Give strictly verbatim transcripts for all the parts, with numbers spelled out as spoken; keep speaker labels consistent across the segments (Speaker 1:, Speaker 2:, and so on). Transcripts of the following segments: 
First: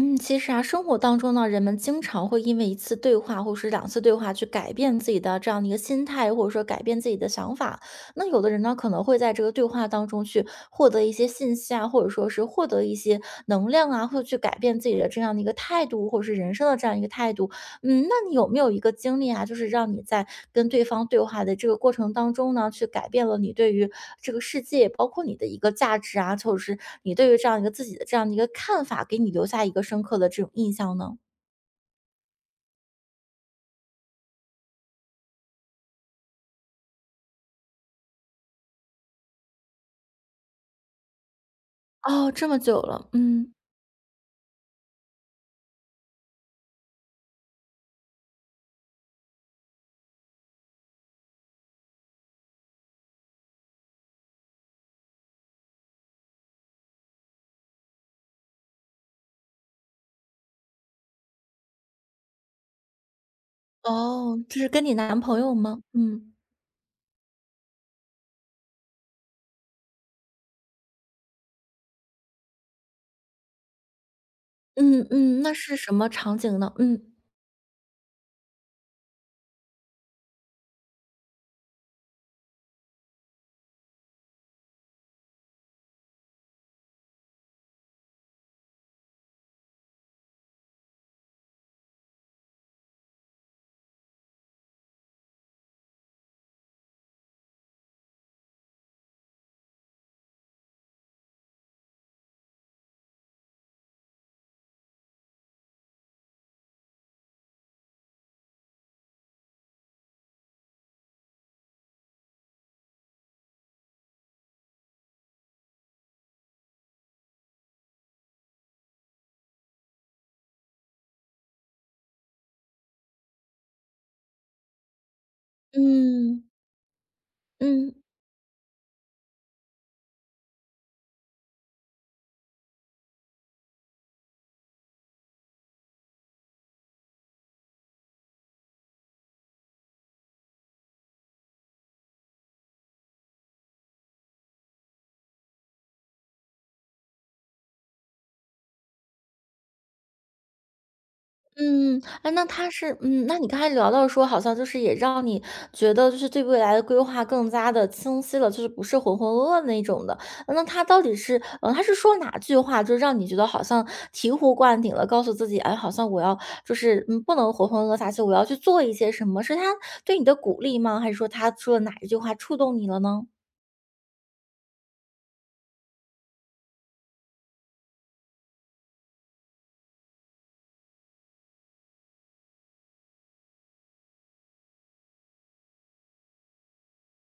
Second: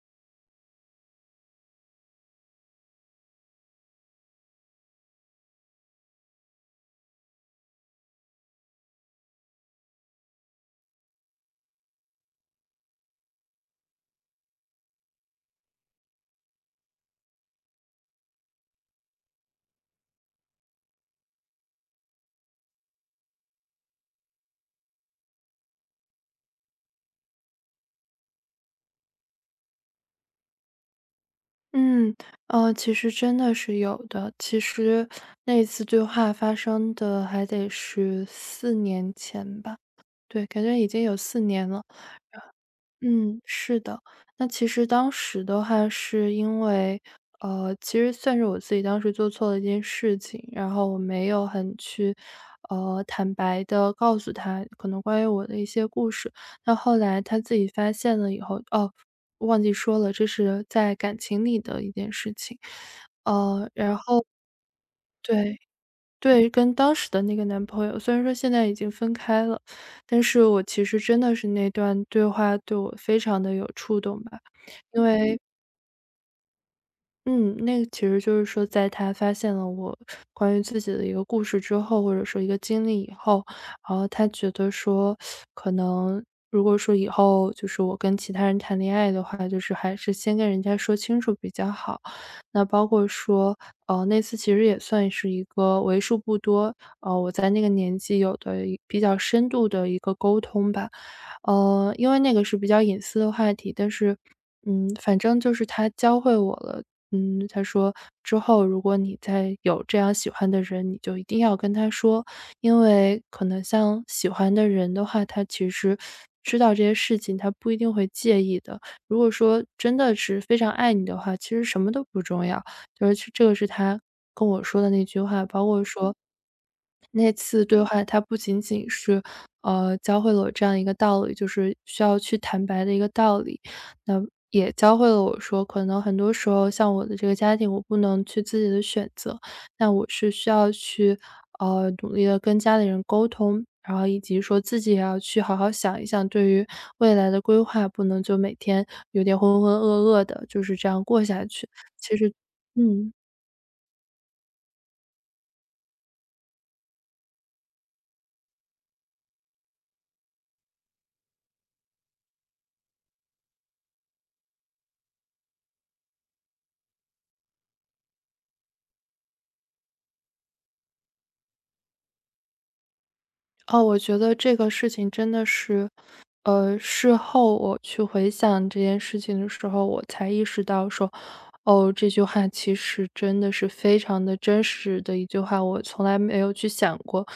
Speaker 1: 嗯，其实啊，生活当中呢，人们经常会因为一次对话或者是两次对话去改变自己的这样的一个心态，或者说改变自己的想法。那有的人呢，可能会在这个对话当中去获得一些信息啊，或者说是获得一些能量啊，或者去改变自己的这样的一个态度，或者是人生的这样一个态度。嗯，那你有没有一个经历啊，就是让你在跟对方对话的这个过程当中呢，去改变了你对于这个世界，包括你的一个价值啊，或者是你对于这样一个自己的这样的一个看法，给你留下一个深刻的这种印象呢？
Speaker 2: 嗯，呃，其实真的是有的。其实那一次对话发生的还得是四年前吧，对，感觉已经有四年了。
Speaker 1: 哦，这么久了，
Speaker 2: 嗯，
Speaker 1: 嗯。
Speaker 2: 是的。那其实当时的话是因为，呃，其实算是我自己当时做错了一件事情，然后我没有很去，呃，坦白的告诉他可能关于我的一些故事。那后来他自己发现了以后哦，忘记说了，这是在感情里的一件事情。呃，然后
Speaker 1: 哦，这是跟你男朋友
Speaker 2: 对。
Speaker 1: 吗？嗯。
Speaker 2: 对，跟当时的那个男朋友，虽然说现在已经分开了，但是我其实真的是那段对话对我非常的有触动吧。因
Speaker 1: 嗯
Speaker 2: 为
Speaker 1: 嗯，那是什么场景呢？嗯。
Speaker 2: 嗯，那个其实就是说，在他发现了我关于自己的一个故事之后，或者说一个经历以后，然后他觉得说，可能如果说以后就是我跟其他人谈恋爱的话，就是还是先跟人家说清楚比较好。那包括说，呃，那次其实也算是一个为数不多，呃，我在那个年纪有的一比较深度的一个沟通吧。呃，因为那个是比较隐私的话题，但是，嗯，反正就是他教会我了。嗯，他说之后如果你再有这样喜欢的人，你就一定要跟他说，因为可能像喜欢的人的话，他其实知道这些事情，他不一定会介意的。如果说真的是非常爱你的话，其实什么都不重要。就是这个是他跟我说的那句话，包括说
Speaker 1: 嗯，
Speaker 2: 那次对
Speaker 1: 嗯。
Speaker 2: 话，它不仅仅是，呃，教会了我这样一个道理，就是需要去坦白的一个道理。那也教会了我说，可能很多时候像我的这个家庭，我不能去自己的选择，那我是需要去，呃，努力的跟家里人沟通，然后以及说自己也要去好好想一想对于未来的规划，不能就每天有点浑浑噩噩的，就是这样过下去。
Speaker 1: 嗯，哎，那他是
Speaker 2: 嗯。
Speaker 1: 嗯，那你刚才聊到说，好像就是也让你觉得就是对未来的规划更加的清晰了，就是不是浑浑噩噩那种的。呃那他到底是嗯，他是说哪句话，就让你觉得好像醍醐灌顶了，告诉自己，哎，好像我要就是嗯，不能浑浑噩噩下去，我要去做一些什么？是他对你的鼓励吗？还是说他说的哪一句话触动你了呢？
Speaker 2: 哦，我觉得这个事情真的是，呃，事后我去回想这件事情的时候，我才意识到说，哦，这句话其实真的是非常的真实的一句话，我从来没有去想过。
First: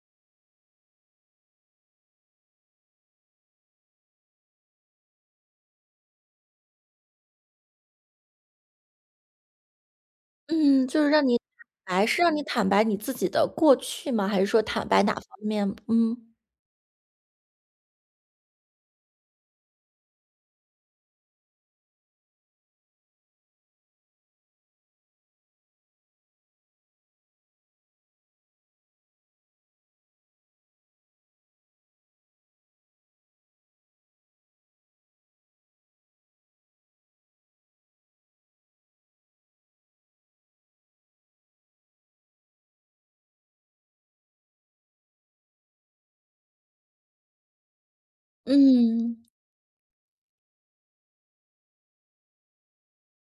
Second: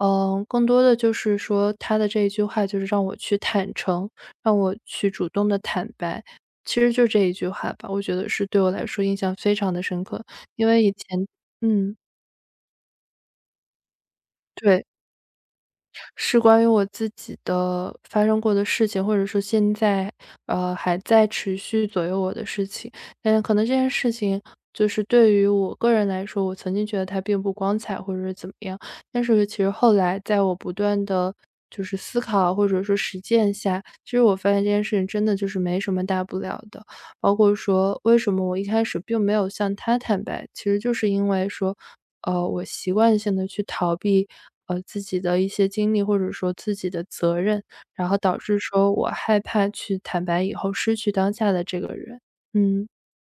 Speaker 2: 嗯，更多的就是说他的这一句话就是让我去坦诚，让我去主动的坦白。其实就这一句话吧，我觉得是对我来说印象非常的深刻，因为
Speaker 1: 嗯，
Speaker 2: 以
Speaker 1: 就是
Speaker 2: 前，
Speaker 1: 让你
Speaker 2: 嗯，
Speaker 1: 坦白是让你坦白你自己的过去吗？还是说
Speaker 2: 对，
Speaker 1: 坦白哪方面？嗯。
Speaker 2: 是关于我自己的发生过的事情，或者说现在，呃，还在持续左右我的事情。但可能这件事情就是对于我个人来说，我曾经觉得它并不光彩，或者是怎么样。但是其实后来在我不断的就是思考或者说实践下，其实我发现这件事情真的就是没什么大不了的。包括说为什么我一开始并没有向他坦白，其实就是因为说呃，我习惯性的去逃避，呃，自己的一些经历，或者说自己的责任，然后导致说我
Speaker 1: 嗯。
Speaker 2: 害怕去坦白以后失去当下的这个人。嗯，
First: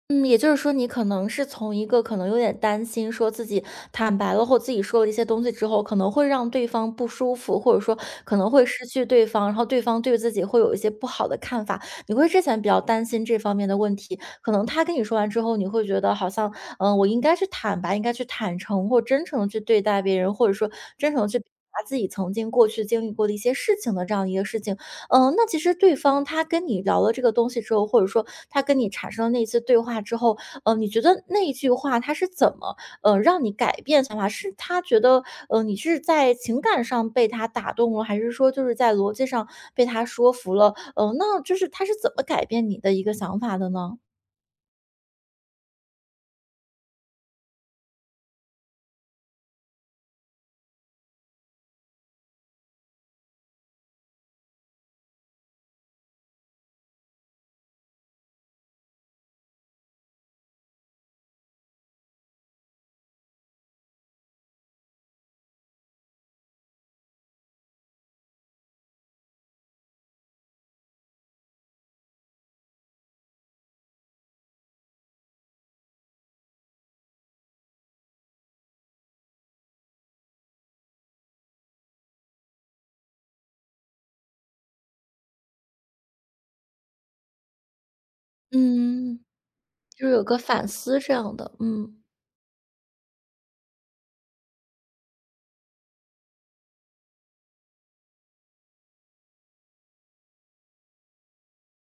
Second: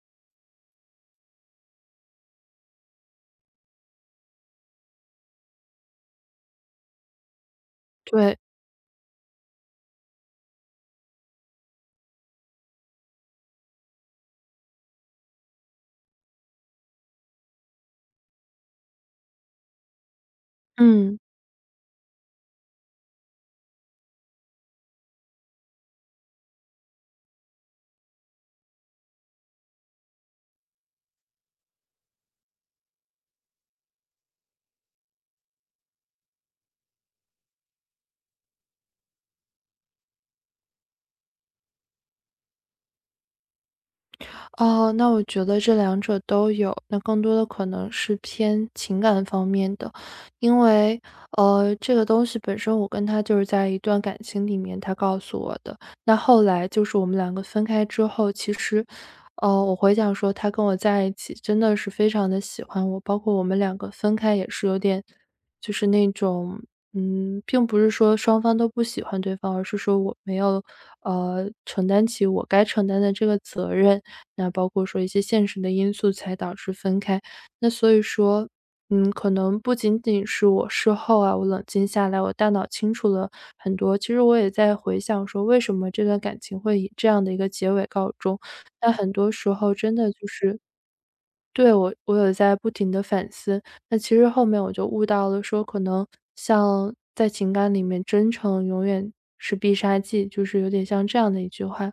Speaker 1: 嗯，也就是说，你可能是从一个可能有点担心，说自己坦白了或自己说了一些东西之后，可能会让对方不舒服，或者说可
Speaker 2: 对，
Speaker 1: 能会失去对方，然后对方对自己会有一些不好的看法。你会之前比较担心这方面的问题，可能他跟你说完之后，你会觉得好像，嗯、我应该去坦白，应该去坦诚或真诚的去对待别人，或者说真
Speaker 2: 嗯。
Speaker 1: 诚的去表达自己曾经过去经历过的一些事情的这样一个事情。嗯，那其实对方他跟你聊了这个东西之后，或者说他跟你产生了那一次对话之后，呃，你觉得那一句话他是怎么，呃，让你改变想法？是他觉得，呃，你是在情感上被他打动了，还是说就是在逻辑上被他说服了？呃，那就是他是怎么改变你的一个想法的呢？
Speaker 2: 哦，那我觉得这两者都有，那更多的可能是偏情感方面的，因为呃，这个东西本身我跟他就是在一段感情里面，他告诉我的。那后来就是我们两个分开之后，其实，呃，我回想说他跟我在一起真的是非常的喜欢我，包括我们两个分开也是有点，就是那种嗯，并不是说双方都不喜欢对方，而是说我没有，呃，承担起我该承担的这个责任。那包括说一些现实的因素才导致分开。那所以说，嗯，可能不仅仅是我事后啊，我冷静下来，我大脑清楚了很多。其实我也在回想说，为什么这段感情会以这样的一个结尾告终。那很
Speaker 1: 嗯，
Speaker 2: 多时候真
Speaker 1: 就
Speaker 2: 的
Speaker 1: 是有
Speaker 2: 就
Speaker 1: 个
Speaker 2: 是
Speaker 1: 反思这样的，
Speaker 2: 对，我
Speaker 1: 嗯。
Speaker 2: 我有在不停的反思。那其实后面我就悟到了说，可能像在情感里面，真诚永远是必杀技，就是有点像这样的一句话。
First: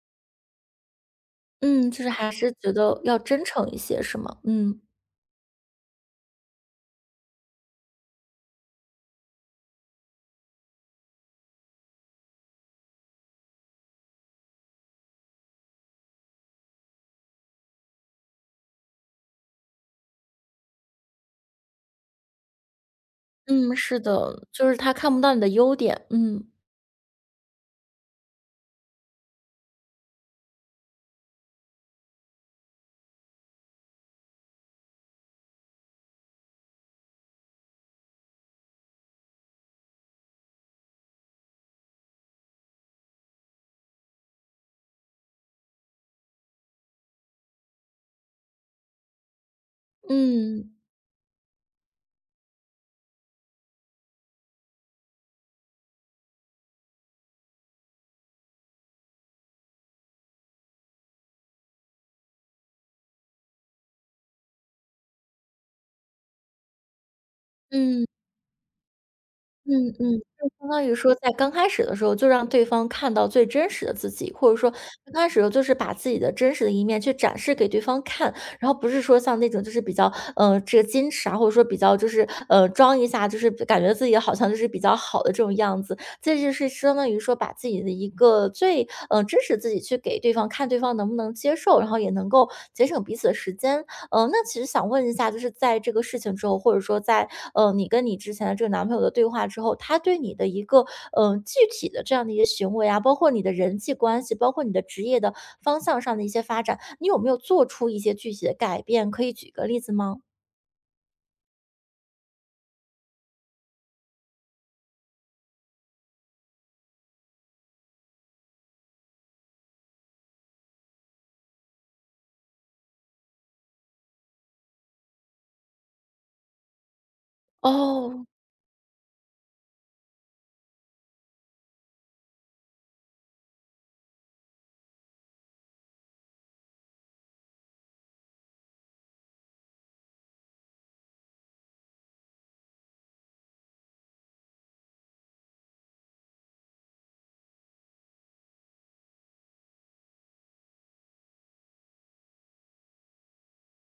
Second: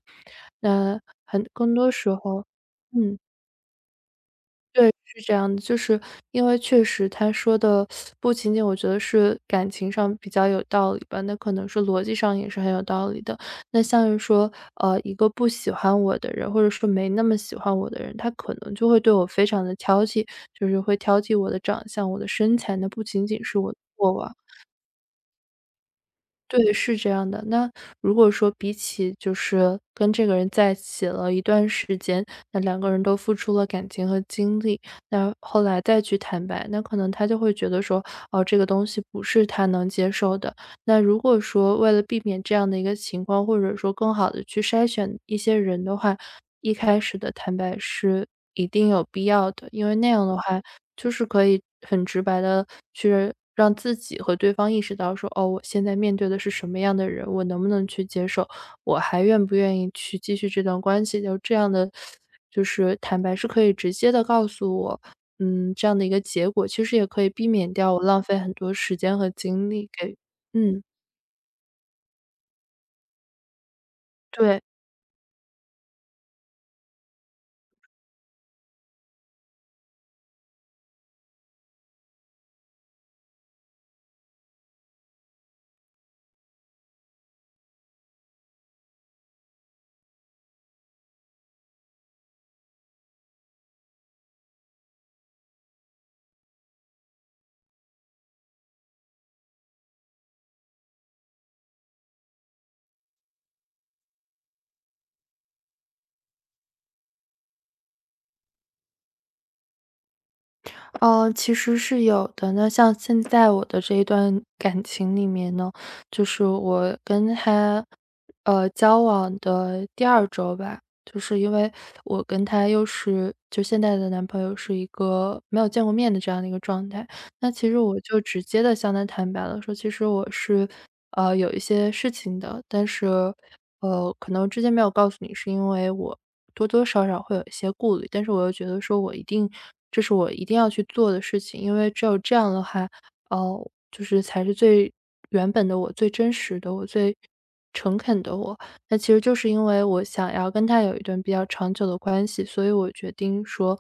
Speaker 2: 那很更
Speaker 1: 嗯，
Speaker 2: 多
Speaker 1: 就是
Speaker 2: 时
Speaker 1: 还
Speaker 2: 候
Speaker 1: 是觉得要
Speaker 2: 嗯。
Speaker 1: 真诚一些，是吗？嗯
Speaker 2: 对，是这样的，就是因为确实他说的不仅仅我觉得是感情上比较有道理吧，那可能是逻辑上也是很有道理的。那像是说，呃，一个不喜欢我的人，或者说没那么喜欢我的人，他可能就会对我非常的挑剔，就是会挑剔我的长相、我的身材，那不仅仅是我
Speaker 1: 嗯，
Speaker 2: 的
Speaker 1: 是
Speaker 2: 过往。
Speaker 1: 的，就是他看不到你的优点，嗯。
Speaker 2: 对，是这样的。那如果说比起就是跟这个人在一起了一段时间，那两个人都付出了感情和精力，那后来再去坦白，那可能他就会觉得说，哦，这个东西不是他能接受的。那如果说为了避免这样的一个情况，或者说更好的去筛选一些人的话，一开始的坦白是一定有必要的，因为那样的话，
Speaker 1: 嗯。
Speaker 2: 就是可以很直白的去让自己和对方意识到说，哦，我现在面对的是什么样的人，我能不能去接受，我还愿不愿意去继续这段关系，就这样的就是坦白是可以直接的告诉我，嗯，这样的一个结果，其实也可以避免掉我
Speaker 1: 嗯，
Speaker 2: 浪费很多时间和精
Speaker 1: 嗯
Speaker 2: 力给
Speaker 1: 嗯，就相
Speaker 2: 嗯，
Speaker 1: 当于说在刚开始的时候，就让对方看到最真实的自己，或者
Speaker 2: 对。
Speaker 1: 说刚开始的时候就是把自己的真实的一面去展示给对方看，然后不是说像那种就是比较，呃，这个矜持啊，或者说比较就是，呃，装一下，就是感觉自己好像就是比较好的这种样子。这就是相当于说把自己的一个最，呃，真实自己去给对方看，对方能不能接受，然后也能够节省彼此的时间。呃，那其实想问一下，就是在这个事情之后，或者说在呃你跟你之前的这个男朋友的对话之后，他对你的一个嗯呃、具体的这样的一些行为啊，包括你的人际关系，包括你的职业的方向上的一些发展，你有没有做出一些具体的改变？可以举个例子吗？
Speaker 2: 哦，其实是有的。那像现在我的这一段感情里面呢，就是我跟他，呃，交往的第二周吧，就是因为我跟他又是就现在的男朋友是一个没有见过面的这样的一个状态。那其实我就
Speaker 1: 哦，
Speaker 2: 直接的向他坦白了，说其实我是，呃，有一些事情的，但是，呃，可能之前没有告诉你，是因为我多多少少会有一些顾虑，但是我又觉得说我一定这是我一定要去做的事情，因为只有这样的话，哦，就是才是最原本的我、最真实的我、最诚恳的我。那其实就是因为我想要跟他有一段比较长久的关系，所以我决定说，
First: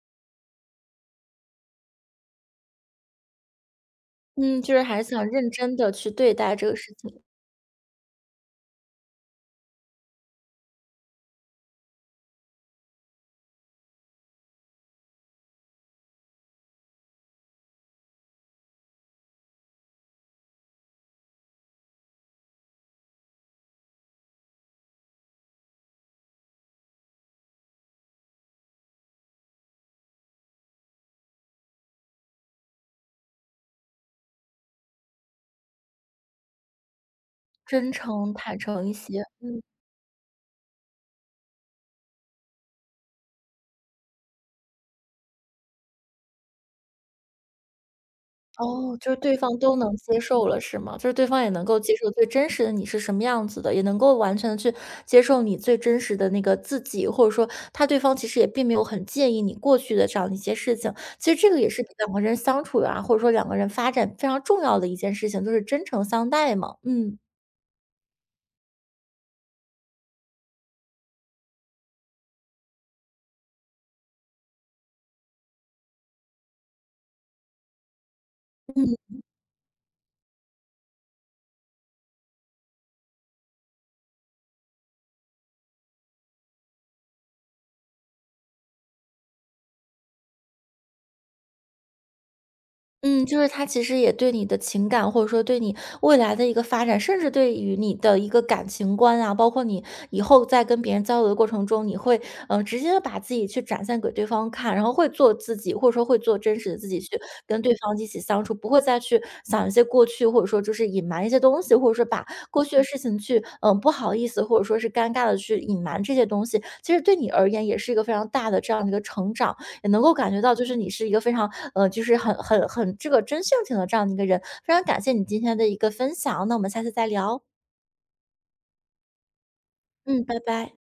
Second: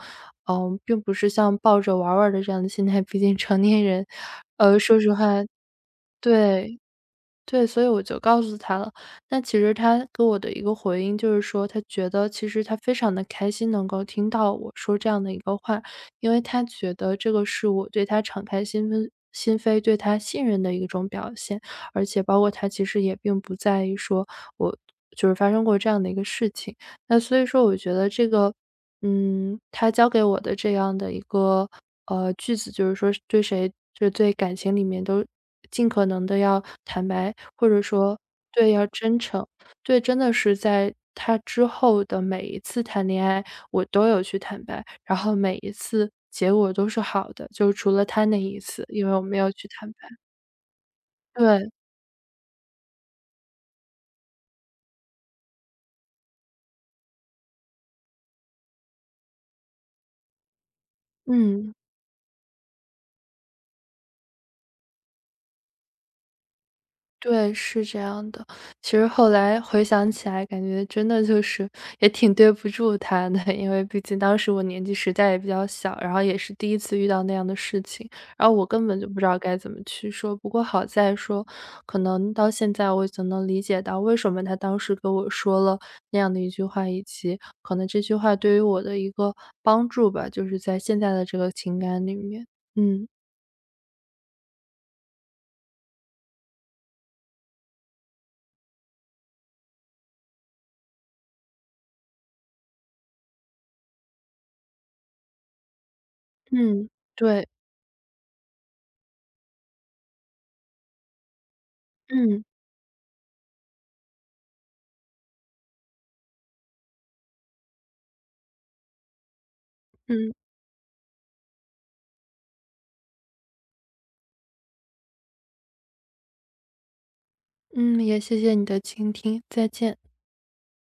Speaker 2: 嗯，并不是像抱着玩儿玩儿的这样的心态，毕竟成年人，
Speaker 1: 嗯，就
Speaker 2: 呃，
Speaker 1: 是
Speaker 2: 说
Speaker 1: 还是
Speaker 2: 实
Speaker 1: 想
Speaker 2: 话
Speaker 1: 认真的去对待这个
Speaker 2: 对，
Speaker 1: 事情，
Speaker 2: 对，所以我就告诉他了。那其实他给我的一个回应就是说，他觉得其实他非常的开心能够听到我说这样的一个话，因为他觉得这个是我对他敞开心扉心扉、对他信任的一种表现。而且包括他其实也并不在意说我就是发生过这样的一个事情。那所以说我觉得这个，嗯，他教给我的这样的一个，呃，句子，就是说对谁就是对感情里面都尽可能的要坦白，或者
Speaker 1: 真
Speaker 2: 说
Speaker 1: 诚坦
Speaker 2: 对，
Speaker 1: 诚
Speaker 2: 要
Speaker 1: 一
Speaker 2: 真
Speaker 1: 些，
Speaker 2: 诚。
Speaker 1: 嗯。
Speaker 2: 对，真的是在他之后的每一次谈恋爱，我都有去坦白，然后每一次结果都是好的，就除了他那一次，
Speaker 1: 哦，
Speaker 2: 因
Speaker 1: 就
Speaker 2: 为
Speaker 1: 是
Speaker 2: 我
Speaker 1: 对
Speaker 2: 没
Speaker 1: 方
Speaker 2: 有去
Speaker 1: 都
Speaker 2: 坦
Speaker 1: 能
Speaker 2: 白。
Speaker 1: 接受了，是吗？就是对方也能
Speaker 2: 对，
Speaker 1: 够接受最真实的你是什么样子的，也能够完全的去接受你最真实的那个自己，或者说他对方其实也并没有很介意你过去的这样的一些事情。其实这个也
Speaker 2: 嗯。
Speaker 1: 是两个人相处啊，或者说两个人发展非常重要的一件事情，就是真诚相待嘛。嗯。
Speaker 2: 对，是这样的。其实后来回想起来，感觉真的就是也挺对不住他的，因为毕竟当时我年纪实在也比较小，然后也是第一次遇到那样的事情，然后我根本就不知道该怎么去说。不过好在说，可能到现在我已经能理解到为什么他当时跟我说了那样的一句话，以及可能这句话对于我的一个帮助吧，就是在现在的这个情感里面。嗯
Speaker 1: 嗯，就是他其实也对你的情感，或者说对你未来的一个发展，甚至对于你的一个感情观啊，包括你以后在跟别人交流的过程中，你会嗯呃直接地把自己去展现给对方看，然后会做自己，或者说会做真实的自
Speaker 2: 嗯，
Speaker 1: 己去
Speaker 2: 对，
Speaker 1: 跟对方一起相处，不会再去想一些过去，或者说就是隐瞒一些东西，或者说把
Speaker 2: 嗯
Speaker 1: 过去的事情去嗯、呃不好意思，或者说是尴尬的去隐瞒这些东西，其实对你而言也是一个非常大的这样的一个成长。也能够感
Speaker 2: 嗯。
Speaker 1: 觉到，就是你是一个非常呃，就是很很很这个真性情的这样的一个人。非常感谢你今天的一个分享，那我们下次再聊。
Speaker 2: 嗯，也谢谢你的倾听，再见。
Speaker 1: 嗯，拜拜。